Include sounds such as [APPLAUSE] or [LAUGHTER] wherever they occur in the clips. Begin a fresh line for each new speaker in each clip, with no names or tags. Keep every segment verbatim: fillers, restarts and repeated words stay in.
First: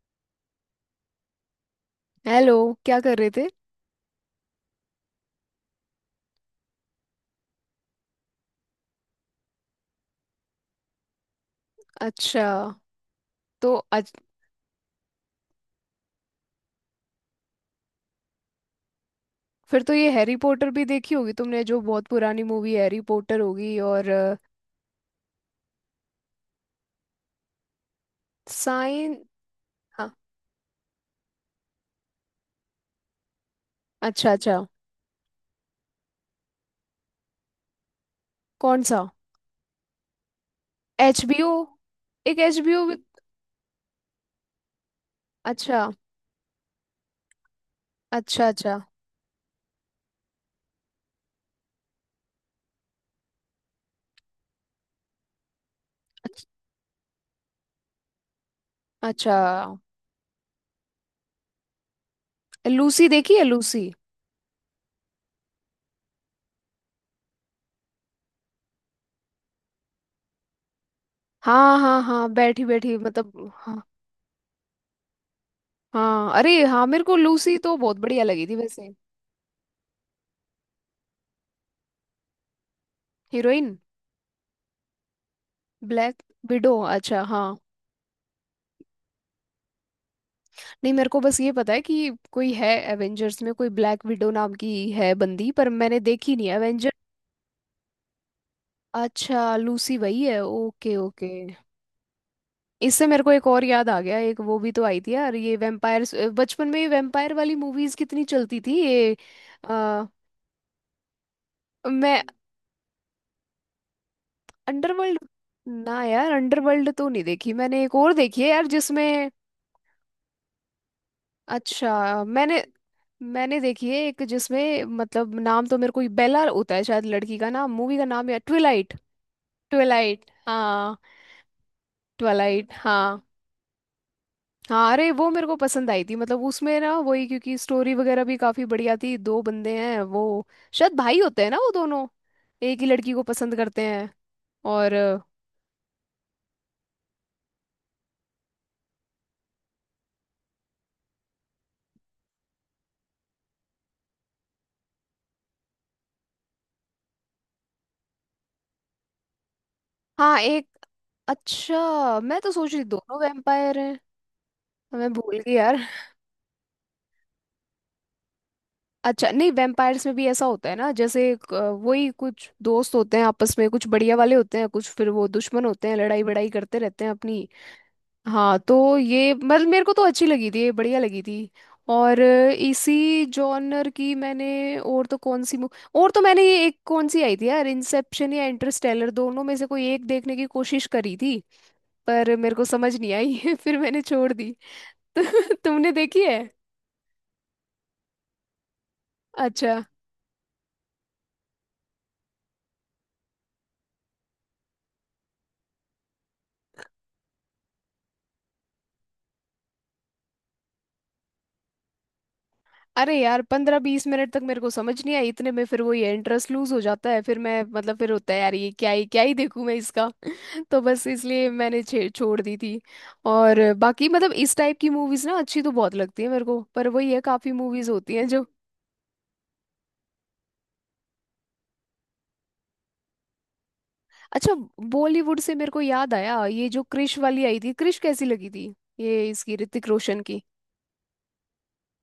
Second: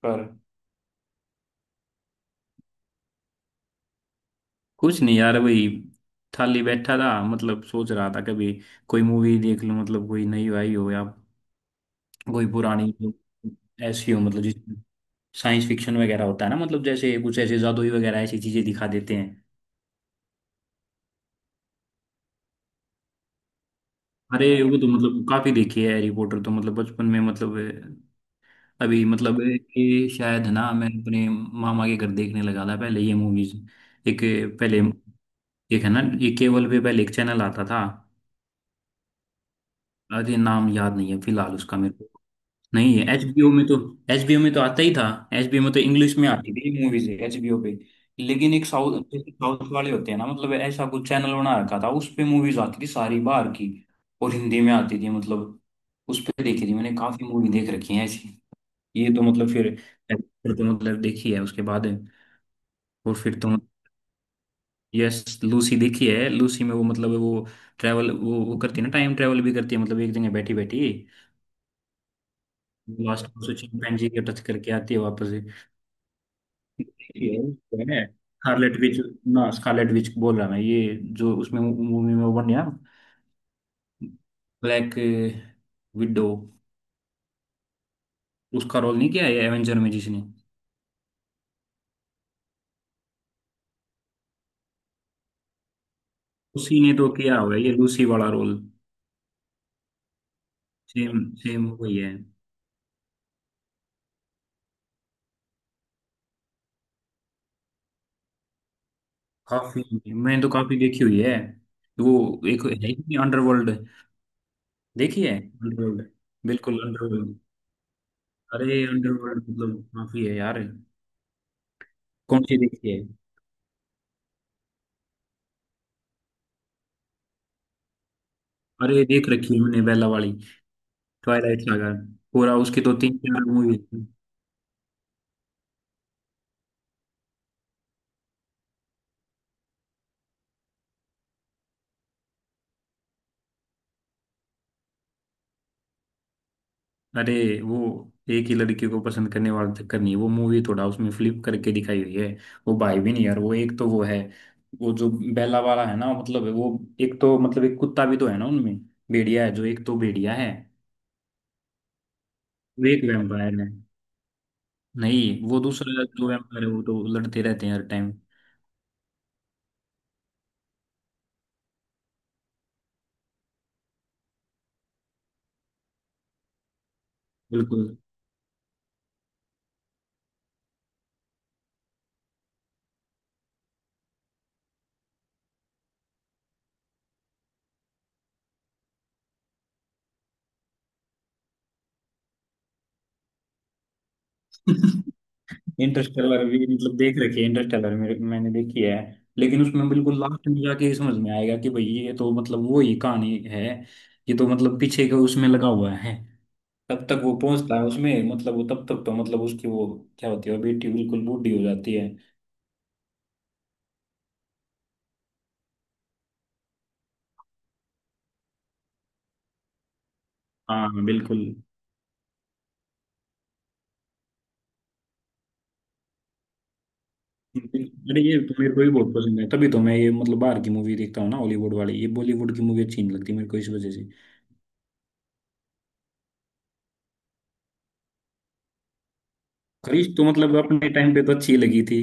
पर
हेलो। क्या कर रहे थे?
कुछ नहीं यार। वही खाली बैठा था, मतलब सोच रहा था कभी कोई मूवी देख लूं, मतलब कोई नई आई हो या
अच्छा।
कोई पुरानी जो
तो
ऐसी
आज?
हो, मतलब जिसमें साइंस फिक्शन वगैरह होता है ना, मतलब जैसे कुछ ऐसे जादुई वगैरह ऐसी चीजें दिखा देते हैं।
फिर तो ये हैरी पॉटर भी देखी होगी तुमने, जो बहुत पुरानी मूवी हैरी पॉटर होगी। और
अरे वो तो मतलब काफी देखी है हैरी पॉटर तो, मतलब बचपन में मतलब अभी
साइन।
मतलब ये
हाँ।
शायद ना, मैं अपने मामा के घर देखने लगा था पहले ये मूवीज। एक
अच्छा, अच्छा।
पहले एक है ना, ये केवल पे पहले एक चैनल आता था।
कौन सा?
अरे नाम याद नहीं है
एचबीओ?
फिलहाल उसका मेरे को।
एक एचबीओ भी।
नहीं, एचबीओ में तो, एचबीओ में तो आता ही था। एचबीओ में तो
अच्छा।
इंग्लिश में हाँ आती थी मूवीज एचबीओ पे।
अच्छा।
लेकिन एक
अच्छा।
साउथ, जैसे साउथ वाले होते हैं ना, मतलब ऐसा कुछ चैनल बना रखा था उस पे, मूवीज आती थी सारी बाहर की और हिंदी में आती थी मतलब। उस पे
अच्छ-
देखी थी मैंने, काफी मूवी देख रखी है ऐसी। ये तो
अच्छा।
मतलब फिर फिर तो मतलब देखी है उसके बाद।
लूसी
और
देखी
फिर
है,
तो
लूसी?
यस, लूसी देखी है। लूसी में वो मतलब वो ट्रैवल, वो वो करती है ना, टाइम ट्रैवल भी करती है मतलब, एक जगह बैठी बैठी।
हाँ, हाँ, हाँ, बैठी बैठी,
लास्ट में
मतलब
उसे
हाँ।
चिंपैंजी के टच करके आती है वापस
हाँ, अरे हाँ, मेरे को
ये,
लूसी तो
है
बहुत
ना।
बढ़िया लगी थी
स्कारलेट
वैसे।
विच, ना स्कारलेट विच बोल रहा मैं, ये जो उसमें मूवी में वो बन गया,
heroine.
Black
black.
Widow.
Widow. अच्छा हाँ।
उसका रोल नहीं किया है एवेंजर में जिसने,
नहीं, मेरे को बस ये पता है कि कोई है। एवेंजर्स में कोई ब्लैक विडो नाम की है बंदी, पर मैंने देखी नहीं
उसी
एवेंजर।
ने तो किया हुआ है ये लूसी वाला रोल।
अच्छा, लूसी वही है। Okay,
same
okay.
सेम वही है।
इससे मेरे को एक और याद आ गया, एक वो भी तो आई थी यार, ये वैम्पायर्स। बचपन में ये वैम्पायर वाली मूवीज कितनी चलती थी ये।
काफी
आ,
मैंने तो काफी देखी हुई है वो।
मैं।
एक है ही अंडरवर्ल्ड,
अंडरवर्ल्ड।
देखी है
ना
अंडरवर्ल्ड।
यार,
बिल्कुल
अंडरवर्ल्ड तो नहीं
अंडरवर्ल्ड।
देखी मैंने। एक और देखी है यार
अरे
जिसमें,
अंडरवर्ल्ड मतलब काफी है यार।
अच्छा
कौन सी
मैंने
देखी है?
मैंने देखी है एक, जिसमें मतलब नाम तो मेरे को बेला होता है शायद लड़की का नाम, मूवी का नाम, या ट्विलाइट।
अरे देख रखी है मैंने बेला
ट्विलाइट
वाली,
हाँ।
Twilight saga. पूरा
ट्विलाइट
उसकी तो तीन
हाँ।
चार मूवी।
हाँ, अरे वो मेरे को पसंद आई थी, मतलब उसमें ना, वही क्योंकि स्टोरी वगैरह भी काफी बढ़िया थी। दो बंदे हैं, वो शायद भाई होते हैं ना वो दोनों। एक ही लड़की को पसंद करते हैं। और
अरे वो एक ही लड़की को पसंद करने वाला चक्कर नहीं, वो मूवी थोड़ा उसमें फ्लिप करके दिखाई हुई है। वो भाई भी नहीं यार, वो एक तो वो है, वो जो बेला वाला है ना मतलब वो। एक तो मतलब एक कुत्ता भी तो है ना उनमें, भेड़िया है। जो एक तो भेड़िया
हाँ
है,
एक। अच्छा, मैं तो सोच रही
वो एक
दोनों
वैम्पायर है।
वैम्पायर हैं। मैं
नहीं,
भूल गई
वो
यार।
दूसरा जो वैम्पायर है वो तो लड़ते रहते हैं हर टाइम।
अच्छा, नहीं, वैम्पायर्स में भी ऐसा होता है ना, जैसे एक, अ, वही, कुछ दोस्त होते हैं आपस में, कुछ बढ़िया वाले होते हैं, कुछ फिर वो दुश्मन होते हैं, लड़ाई बड़ाई करते रहते हैं अपनी।
बिल्कुल।
हाँ तो ये मतलब मेरे को तो अच्छी लगी थी ये, बढ़िया लगी थी। और अ, इसी जॉनर की मैंने और तो कौन सी मु- और तो मैंने ये एक कौन सी आई थी यार, इंसेप्शन या इंटरस्टेलर, दोनों में से कोई एक देखने की कोशिश करी थी। पर मेरे को समझ नहीं आई [LAUGHS] फिर मैंने छोड़ दी।
[LAUGHS]
[LAUGHS] तो तुमने देखी है?
इंटरस्टेलर भी मतलब देख रखी है, इंटरस्टेलर मेरे, मैंने देखी है। लेकिन
अच्छा।
उसमें बिल्कुल लास्ट में जाके ये समझ में आएगा कि भाई ये तो मतलब वो ही कहानी है, ये तो मतलब पीछे का उसमें लगा हुआ है। तब तक वो पहुंचता है उसमें, मतलब वो तब तक तो मतलब उसकी वो क्या होती है, वो बेटी बिल्कुल बूढ़ी हो जाती है।
अरे यार, पंद्रह बीस मिनट तक मेरे को समझ नहीं आई। इतने में फिर वो ये इंटरेस्ट लूज हो जाता है, फिर मैं, मतलब फिर होता है यार, ये क्या ही क्या ही देखूं मैं इसका। तो
हाँ
बस
बिल्कुल।
इसलिए मैंने छे- छोड़ दी थी। और बाकी, मतलब इस टाइप की मूवीज ना अच्छी तो बहुत लगती है मेरे को, पर वही है, काफी मूवीज होती
अरे
हैं
ये
जो।
तो मेरे को भी बहुत पसंद है, तभी तो मैं ये मतलब बाहर की मूवी देखता हूँ ना, हॉलीवुड वाली। ये बॉलीवुड की मूवी अच्छी नहीं लगती मेरे को इस वजह से।
अच्छा। बॉलीवुड से मेरे को याद आया, ये जो क्रिश वाली आई थी, क्रिश कैसी लगी थी ये, इसकी ऋतिक
खरीश
रोशन
तो
की?
मतलब अपने टाइम पे तो अच्छी लगी थी।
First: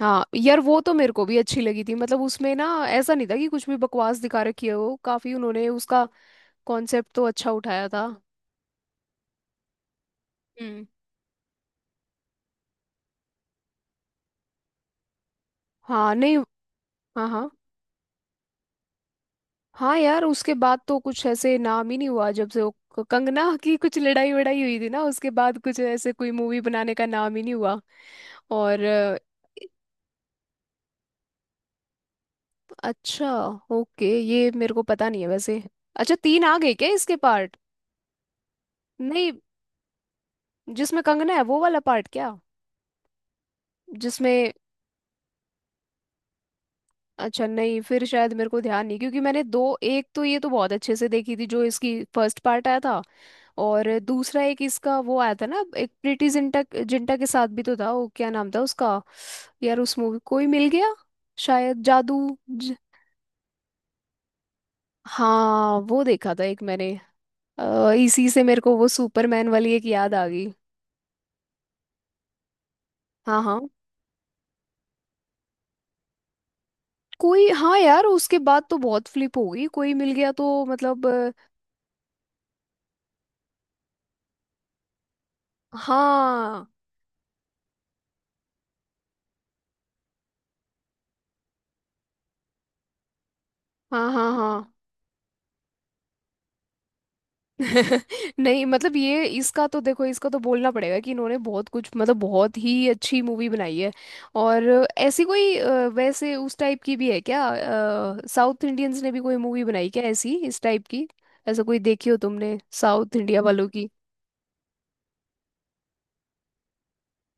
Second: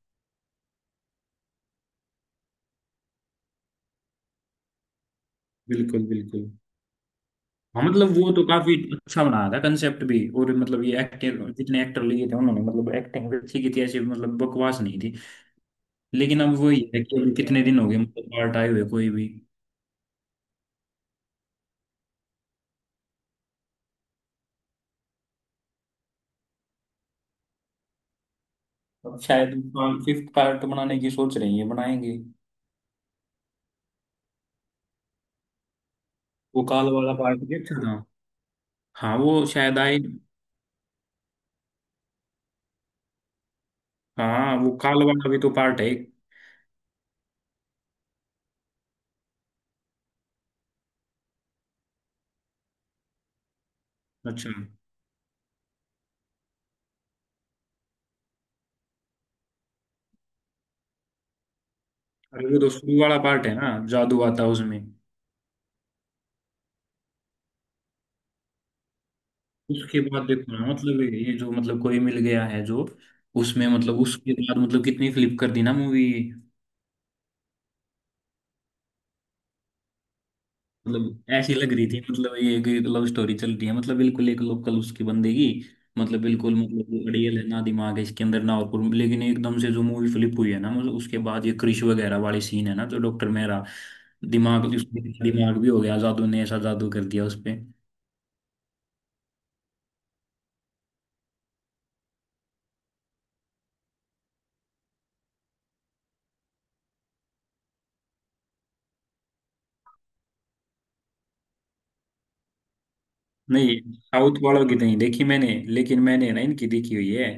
हाँ यार, वो तो मेरे को भी अच्छी लगी थी, मतलब उसमें ना ऐसा नहीं था कि कुछ भी बकवास दिखा रखी है, वो काफी उन्होंने उसका
बिल्कुल बिल्कुल।
कॉन्सेप्ट तो अच्छा
हाँ
उठाया था।
मतलब वो तो काफी अच्छा बनाया था कंसेप्ट भी, और मतलब
हम्म।
ये एक्टर, जितने एक्टर लिए थे उन्होंने, मतलब एक्टिंग भी अच्छी की थी ऐसी, मतलब बकवास नहीं थी।
हाँ नहीं।
लेकिन अब वही है कि
हाँ
अभी
हाँ।
कितने दिन हो गए मतलब पार्ट आए हुए कोई भी।
हाँ यार, उसके बाद तो कुछ ऐसे नाम ही नहीं हुआ, जब से वो क- कंगना की कुछ लड़ाई वड़ाई हुई थी ना, उसके बाद कुछ ऐसे कोई मूवी बनाने का नाम ही नहीं हुआ। और अ,
अब शायद फिफ्थ पार्ट बनाने की सोच रही है, बनाएंगे।
अच्छा। ओके, ये मेरे को पता नहीं है वैसे। अच्छा, तीन आ
वो
गए क्या
काल वाला
इसके
पार्ट
पार्ट?
ये अच्छा था। हाँ
नहीं,
वो शायद आए।
जिसमें कंगना है वो वाला पार्ट क्या? जिसमें।
हाँ वो काल वाला भी तो पार्ट है एक।
अच्छा नहीं, फिर शायद मेरे को ध्यान नहीं, क्योंकि मैंने दो, एक तो ये तो बहुत अच्छे से देखी थी, जो इसकी फर्स्ट पार्ट आया था। और दूसरा
अच्छा।
एक इसका वो आया था ना, एक प्रीटी जिंटा, जिंटा के साथ भी तो था। वो क्या नाम था उसका यार, उस मूवी, कोई मिल गया? शायद जादू
अरे वो तो
ज...
शुरू वाला पार्ट है ना, जादू आता है उसमें।
हाँ वो देखा था एक मैंने। अ, इसी से मेरे को वो सुपरमैन वाली एक
उसके
याद आ
बाद
गई।
देखो ना, मतलब ये जो मतलब कोई मिल गया है जो,
हाँ हाँ।
उसमें मतलब उसके बाद मतलब कितनी फ्लिप कर दी ना मूवी।
कोई, हाँ यार, उसके बाद तो बहुत फ्लिप हो गई। कोई मिल गया, तो मतलब
मतलब
अ,
ऐसी लग रही थी मतलब ये एक लव स्टोरी चल रही है, मतलब बिल्कुल एक लोकल उसकी बंदेगी, मतलब बिल्कुल
हाँ,
मतलब अड़ियल है ना, दिमाग है इसके अंदर ना और कुछ। लेकिन एकदम से जो मूवी फ्लिप हुई है ना, मतलब उसके बाद ये क्रिश वगैरह वाली सीन है ना, तो डॉक्टर मेहरा।
हाँ, हाँ,
दिमाग
हाँ।
उसके, दिमाग भी हो गया, जादू ने ऐसा जादू कर दिया उस पे।
[LAUGHS] नहीं, मतलब ये इसका तो देखो, इसका तो बोलना पड़ेगा कि इन्होंने बहुत कुछ, मतलब बहुत ही अच्छी मूवी बनाई है। और ऐसी कोई अ, वैसे, उस टाइप की भी है क्या? साउथ इंडियंस ने भी कोई मूवी बनाई क्या ऐसी, इस टाइप की? ऐसा कोई देखी हो तुमने साउथ इंडिया वालों
नहीं
की?
साउथ वालों की तो नहीं देखी मैंने, लेकिन मैंने ना इनकी देखी हुई है,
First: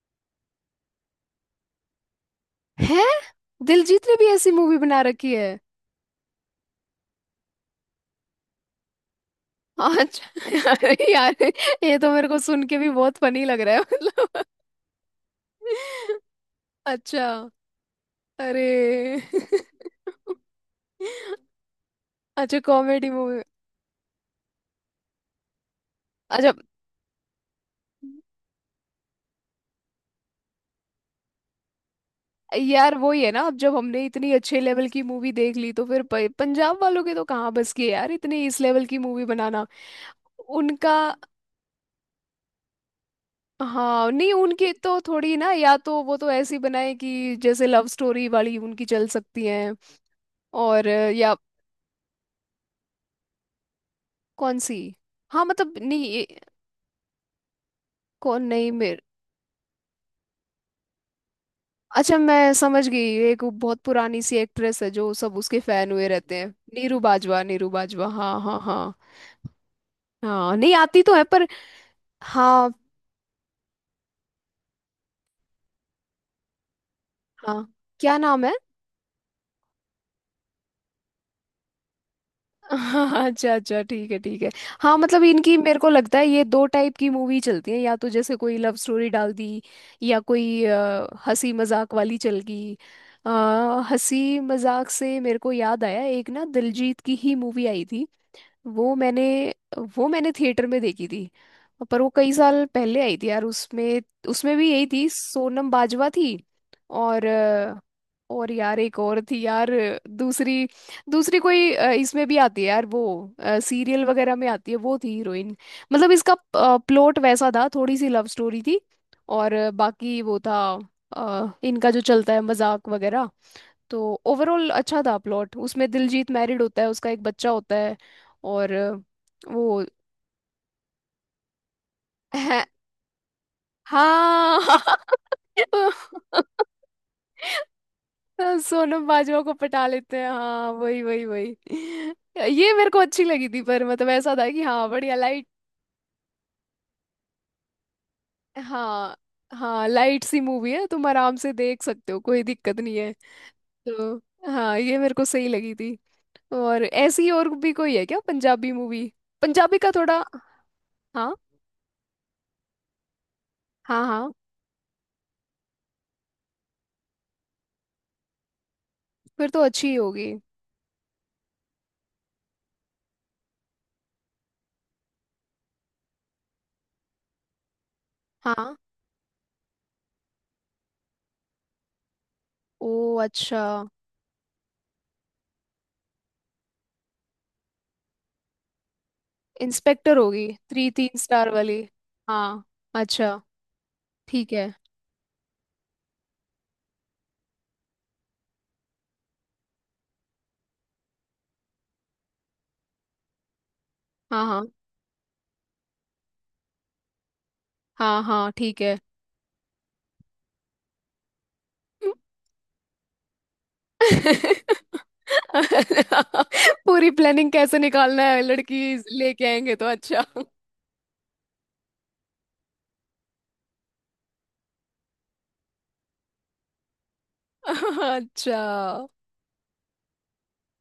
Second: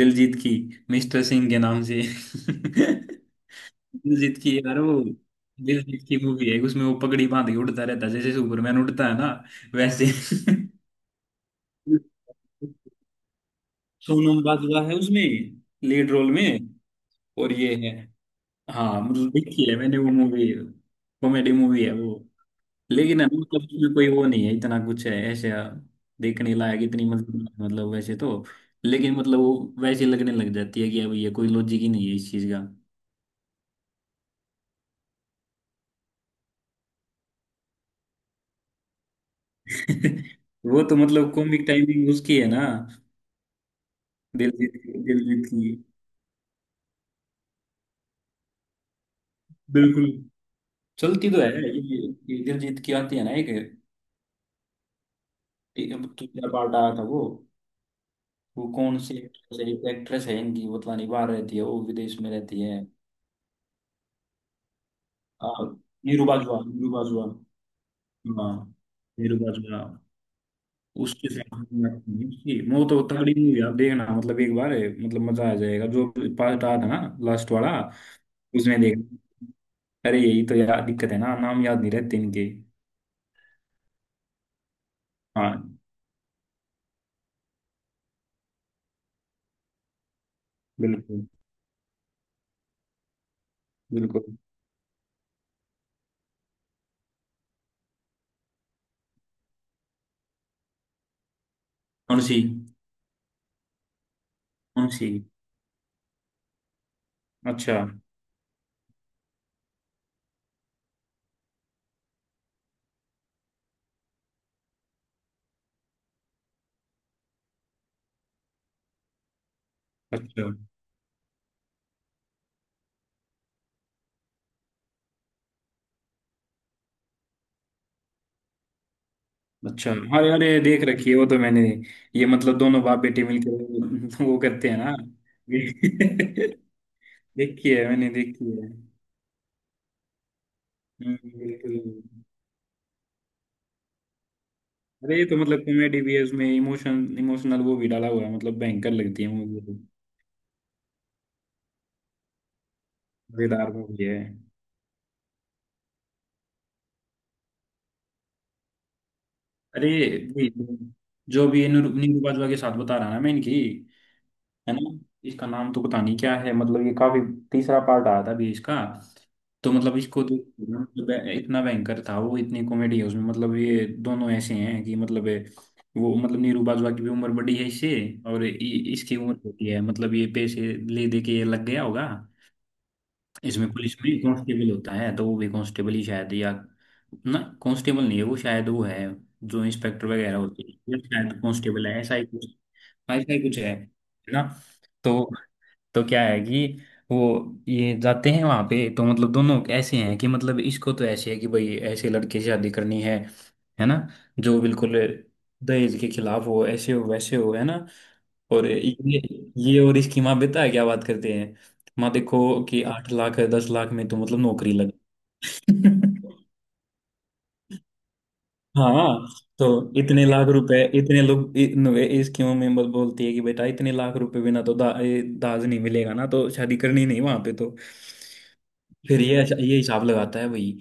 दिलजीत की, मिस्टर सिंह के नाम से। [LAUGHS]
है? दिलजीत ने भी
दिलजीत
ऐसी
की
मूवी
यार वो,
बना रखी है?
दिलजीत की मूवी है। उसमें वो पगड़ी बांध के उड़ता रहता है, जैसे सुपरमैन उड़ता है ना वैसे। [LAUGHS]
अच्छा [LAUGHS] अरे यार, ये तो मेरे को सुन के भी बहुत फनी लग रहा है,
सोनम
मतलब
बाजवा है उसमें लीड
[LAUGHS]
रोल में,
अच्छा।
और ये है। हाँ
अरे।
मतलब देखी है मैंने वो
[LAUGHS]
मूवी, कॉमेडी मूवी है वो।
अच्छा, कॉमेडी
लेकिन है ना,
मूवी।
मतलब उसमें कोई वो नहीं है, इतना कुछ है ऐसे
अच्छा।
देखने लायक इतनी, मतलब मतलब वैसे तो। लेकिन मतलब वो वैसे लगने लग जाती है कि अब ये कोई लॉजिक ही नहीं है इस चीज का।
यार वही है ना, अब जब हमने इतनी अच्छे लेवल की मूवी देख ली, तो फिर प- पंजाब वालों के तो कहाँ बस की है यार इतनी इस लेवल की मूवी बनाना।
[LAUGHS] वो
उनका।
तो मतलब कॉमिक टाइमिंग उसकी है ना।
हाँ नहीं, उनकी
दिलजीत
तो थोड़ी
दिलजीत
ना, या
की,
तो वो तो ऐसी बनाए कि जैसे लव स्टोरी वाली उनकी चल सकती हैं।
बिल्कुल।
और
चलती
या।
तो है ये ये दिलजीत की आती है ना एक।
कौन सी? हाँ मतलब
एक-
नहीं
अब
ये-
तो क्या पार्ट आया था वो
कौन,
वो
नहीं
कौन
मेरे।
सी एक्ट्रेस है। एक एक्ट्रेस है इनकी, वो तो पता नहीं बाहर रहती है, वो
अच्छा,
विदेश में
मैं
रहती है।
समझ गई। एक वो बहुत पुरानी सी एक्ट्रेस है, जो सब
आ,
उसके फैन हुए
नीरू
रहते हैं।
बाजवा, नीरू
नीरू
बाजवा।
बाजवा, नीरू बाजवा, हाँ,
हाँ
हाँ, हाँ।
नीरू बाजवा।
हाँ, नहीं आती तो है,
उसके
पर।
साथ में उसकी
हाँ।
वो तो तगड़ी मूवी, आप देखना मतलब एक बार, है मतलब मजा आ जाएगा। जो पार्ट आया था ना लास्ट
हाँ,
वाला,
क्या नाम है?
उसमें देख। अरे यही तो यार दिक्कत है ना, नाम याद नहीं रहते इनके।
[LAUGHS] अच्छा, अच्छा, ठीक है, ठीक है। हाँ, मतलब
हाँ
इनकी मेरे को लगता है ये दो टाइप की मूवी चलती है, या तो जैसे कोई लव स्टोरी डाल दी, या कोई अ,
बिल्कुल।
हंसी मजाक वाली चल गई। अ,
बिल्कुल।
हंसी मजाक से मेरे को याद आया, एक ना दिलजीत की ही मूवी आई थी। वो मैंने, वो मैंने थिएटर में देखी थी। पर वो कई
मुंशी।
साल पहले आई थी यार। उसमें, उसमें भी यही थी,
मुंशी।
सोनम बाजवा थी। और
अच्छा।
अ, और यार एक और थी यार। दूसरी, दूसरी कोई अ, इसमें भी आती है यार वो, सीरियल वगैरह में आती है, वो थी हीरोइन। मतलब इसका प्लॉट वैसा था, थोड़ी सी लव स्टोरी थी। और अ, बाकी वो
अच्छा
था, अ, इनका जो चलता है मजाक वगैरह। तो ओवरऑल अच्छा था प्लॉट, उसमें दिलजीत मैरिड होता है, उसका एक बच्चा होता है। और अ, वो।
अच्छा। अरे अरे देख रखी है वो तो मैंने। ये मतलब
है,
दोनों बाप बेटे मिलकर [LAUGHS] वो
हाँ।
करते हैं ना। [LAUGHS] देखी है, मैंने देखी
[LAUGHS]
है।
सोनम बाजवा को पटा लेते हैं, हाँ, वही,
हम्म,
वही,
बिल्कुल।
वही। ये मेरे को अच्छी लगी थी, पर मतलब ऐसा था कि हाँ, बढ़िया
अरे ये तो
लाइट।
मतलब कॉमेडी भी है, उसमें इमोशन, इमोशनल वो भी डाला हुआ है, मतलब भयंकर
हाँ,
लगती है मूवी तो,
हाँ, लाइट सी मूवी है, तुम आराम से देख सकते हो, कोई दिक्कत नहीं है।
मजेदार मूवी
तो
है।
हाँ, ये मेरे को सही लगी थी। और ऐसी और भी कोई है क्या पंजाबी मूवी? पंजाबी
अरे
का थोड़ा।
ये,
हाँ,
जो भी ये निरू- निरूपा दुआ के साथ बता रहा ना मैं इनकी,
हाँ, हाँ,
है ना। इसका नाम तो पता नहीं क्या है, मतलब ये काफी, तीसरा पार्ट आया था अभी इसका।
फिर तो
तो
अच्छी ही
मतलब इसको
होगी।
तो, मतलब इतना भयंकर था वो, इतनी कॉमेडी है उसमें, मतलब ये दोनों ऐसे हैं कि मतलब ये, वो मतलब नीरू बाजवा की भी उम्र बड़ी है इससे, और
हाँ,
इ- इसकी उम्र होती है मतलब, ये पैसे ले दे के ये लग गया होगा।
ओ अच्छा।
इसमें पुलिस में कांस्टेबल होता है, तो वो भी कांस्टेबल ही शायद, या ना कांस्टेबल नहीं है वो, शायद वो है जो इंस्पेक्टर
इंस्पेक्टर
वगैरह
होगी,
होते हैं।
थ्री
ये
तीन
शायद
स्टार वाली।
कांस्टेबल है, ऐसा ही कुछ।
हाँ। अच्छा,
ऐसा ही कुछ है है ना।
ठीक है।
तो तो क्या है कि वो, ये जाते हैं वहां पे तो मतलब दोनों ऐसे हैं कि मतलब इसको तो ऐसे है कि भाई ऐसे लड़के से शादी करनी है है ना,
हाँ,
जो
हाँ,
बिल्कुल दहेज के खिलाफ हो, ऐसे हो वैसे हो, है ना।
हाँ, हाँ,
और
ठीक है।
ये ये और इसकी माँ, बेटा है क्या बात करते हैं, माँ देखो कि आठ लाख दस लाख में तो मतलब नौकरी
[LAUGHS]
लग। [LAUGHS]
पूरी प्लानिंग कैसे निकालना है, लड़की
हाँ
लेके
तो
आएंगे तो अच्छा।
इतने लाख रुपए इतने लोग, इ- इस क्यों में बोल- बोलती है कि बेटा इतने लाख रुपए बिना तो दा, ये दाज नहीं मिलेगा ना, तो शादी करनी नहीं वहां पे तो।
अच्छा।
फिर ये अच्छा, ये हिसाब लगाता है भाई,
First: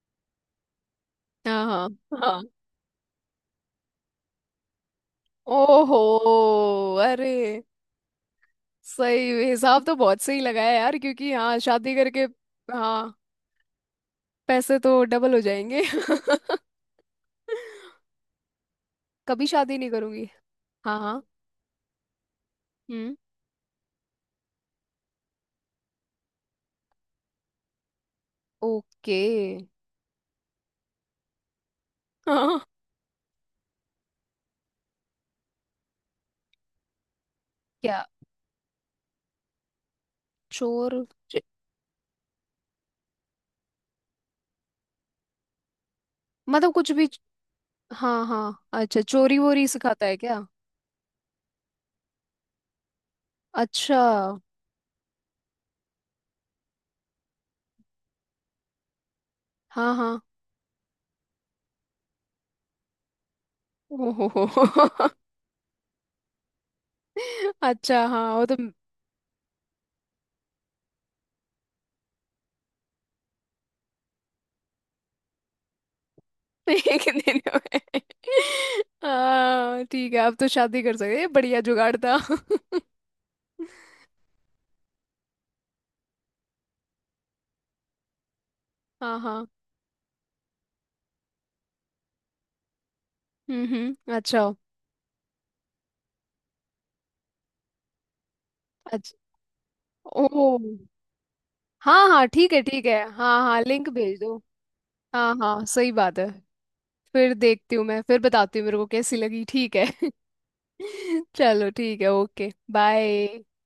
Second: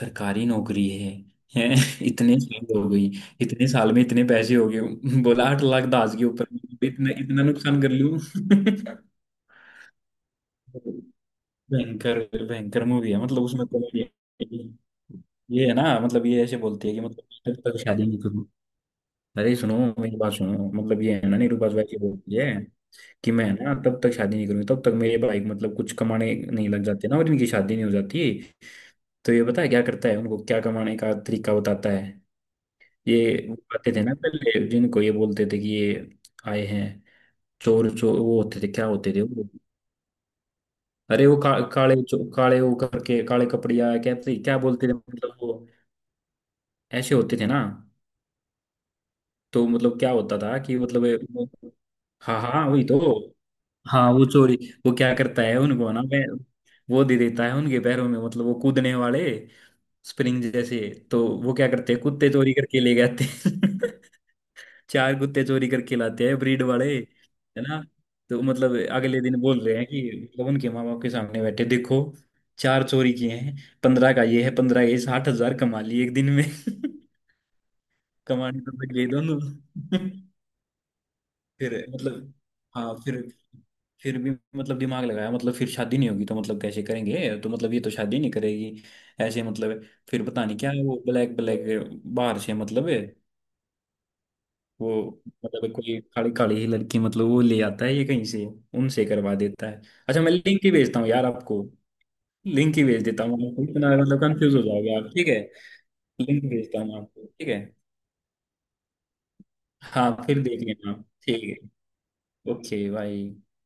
सरकारी नौकरी है,
हाँ,
हैं?
हाँ,
[LAUGHS] इतने
हाँ।
साल हो गई, इतने साल में इतने पैसे हो गए, बोला आठ लाख
ओहो।
दाज के ऊपर इतना
अरे,
इतना नुकसान कर लूं। [LAUGHS]
सही हिसाब तो बहुत सही लगाया यार, क्योंकि हाँ, शादी
भयंकर,
करके
भयंकर मूवी
हाँ
है मतलब उसमें कॉमेडी।
पैसे तो डबल हो
ये है
जाएंगे।
ना, मतलब ये ऐसे बोलती है कि मतलब तब तक
[LAUGHS]
शादी नहीं करूँ।
कभी
अरे सुनो,
शादी नहीं
मेरी
करूंगी।
बात सुनो,
हाँ,
मतलब ये
हाँ।
है ना निरूपा, वैसे बोलती है
हम्म।
कि मैं ना तब तक शादी नहीं करूंगी, तब तक मेरे भाई मतलब कुछ कमाने नहीं लग जाते ना, और इनकी शादी नहीं हो जाती।
ओके।
तो ये पता है क्या करता है, उनको क्या कमाने का तरीका बताता है।
हाँ।
ये वो आते थे ना पहले, जिनको ये बोलते थे कि ये आए हैं, चोर
क्या?
चोर, वो होते थे क्या, होते थे वो।
चोर।
अरे वो
च-
का, काले चो- काले वो करके काले कपड़िया, क्या क्या बोलते थे मतलब वो
मतलब कुछ भी।
ऐसे होते थे ना।
हाँ, हाँ, अच्छा, चोरी
तो
वोरी
मतलब
सिखाता
क्या
है
होता
क्या?
था कि मतलब ये, हाँ हाँ वही तो,
अच्छा।
हाँ वो चोरी। वो क्या करता है उनको ना मैं, वो दे देता है उनके पैरों में, मतलब वो कूदने वाले
हाँ, हाँ।
स्प्रिंग जैसे। तो वो क्या करते हैं, कुत्ते चोरी करके ले जाते हैं। [LAUGHS]
ओहो।
चार कुत्ते चोरी करके लाते हैं, ब्रीड वाले, है
[LAUGHS]
ना।
अच्छा हाँ,
तो
वो तो।
मतलब अगले दिन बोल रहे हैं कि मतलब उनके माँ बाप के सामने बैठे देखो, चार चोरी किए हैं, पंद्रह का ये है, पंद्रह, ये साठ हजार कमा लिए एक दिन में।
[LAUGHS]
[LAUGHS]
एक दिन में।
कमाने तो लग गए दोनों।
हाँ ठीक है,
[LAUGHS]
अब तो शादी कर सकते हैं, बढ़िया
फिर
जुगाड़ था।
मतलब
[LAUGHS]
हाँ फिर फिर भी मतलब दिमाग लगाया, मतलब फिर शादी नहीं होगी तो मतलब कैसे करेंगे, तो मतलब ये तो शादी नहीं करेगी
हाँ,
ऐसे
हाँ।
मतलब। फिर पता नहीं क्या है वो, ब्लैक ब्लैक बाहर से मतलब है
हम्म, हम्म, अच्छा।
वो, मतलब कोई काली काली ही लड़की मतलब वो ले आता है ये कहीं से, उनसे
अच्छा।
करवा देता है। अच्छा
ओ।
मैं लिंक ही भेजता हूँ यार आपको,
हाँ, हाँ, ठीक है,
लिंक ही
ठीक है,
भेज देता
हाँ,
हूँ
हाँ,
आपको,
लिंक
इतना
भेज
मतलब
दो।
कंफ्यूज हो जाओगे आप, ठीक
हाँ,
है।
हाँ, सही बात है।
लिंक भेजता हूँ आपको,
फिर
ठीक है।
देखती हूँ मैं, फिर बताती हूँ मेरे को कैसी लगी, ठीक है।
हाँ फिर देख लेना आप,
[LAUGHS]
ठीक
चलो
है।
ठीक है, ओके,
ओके बाय।
बाय।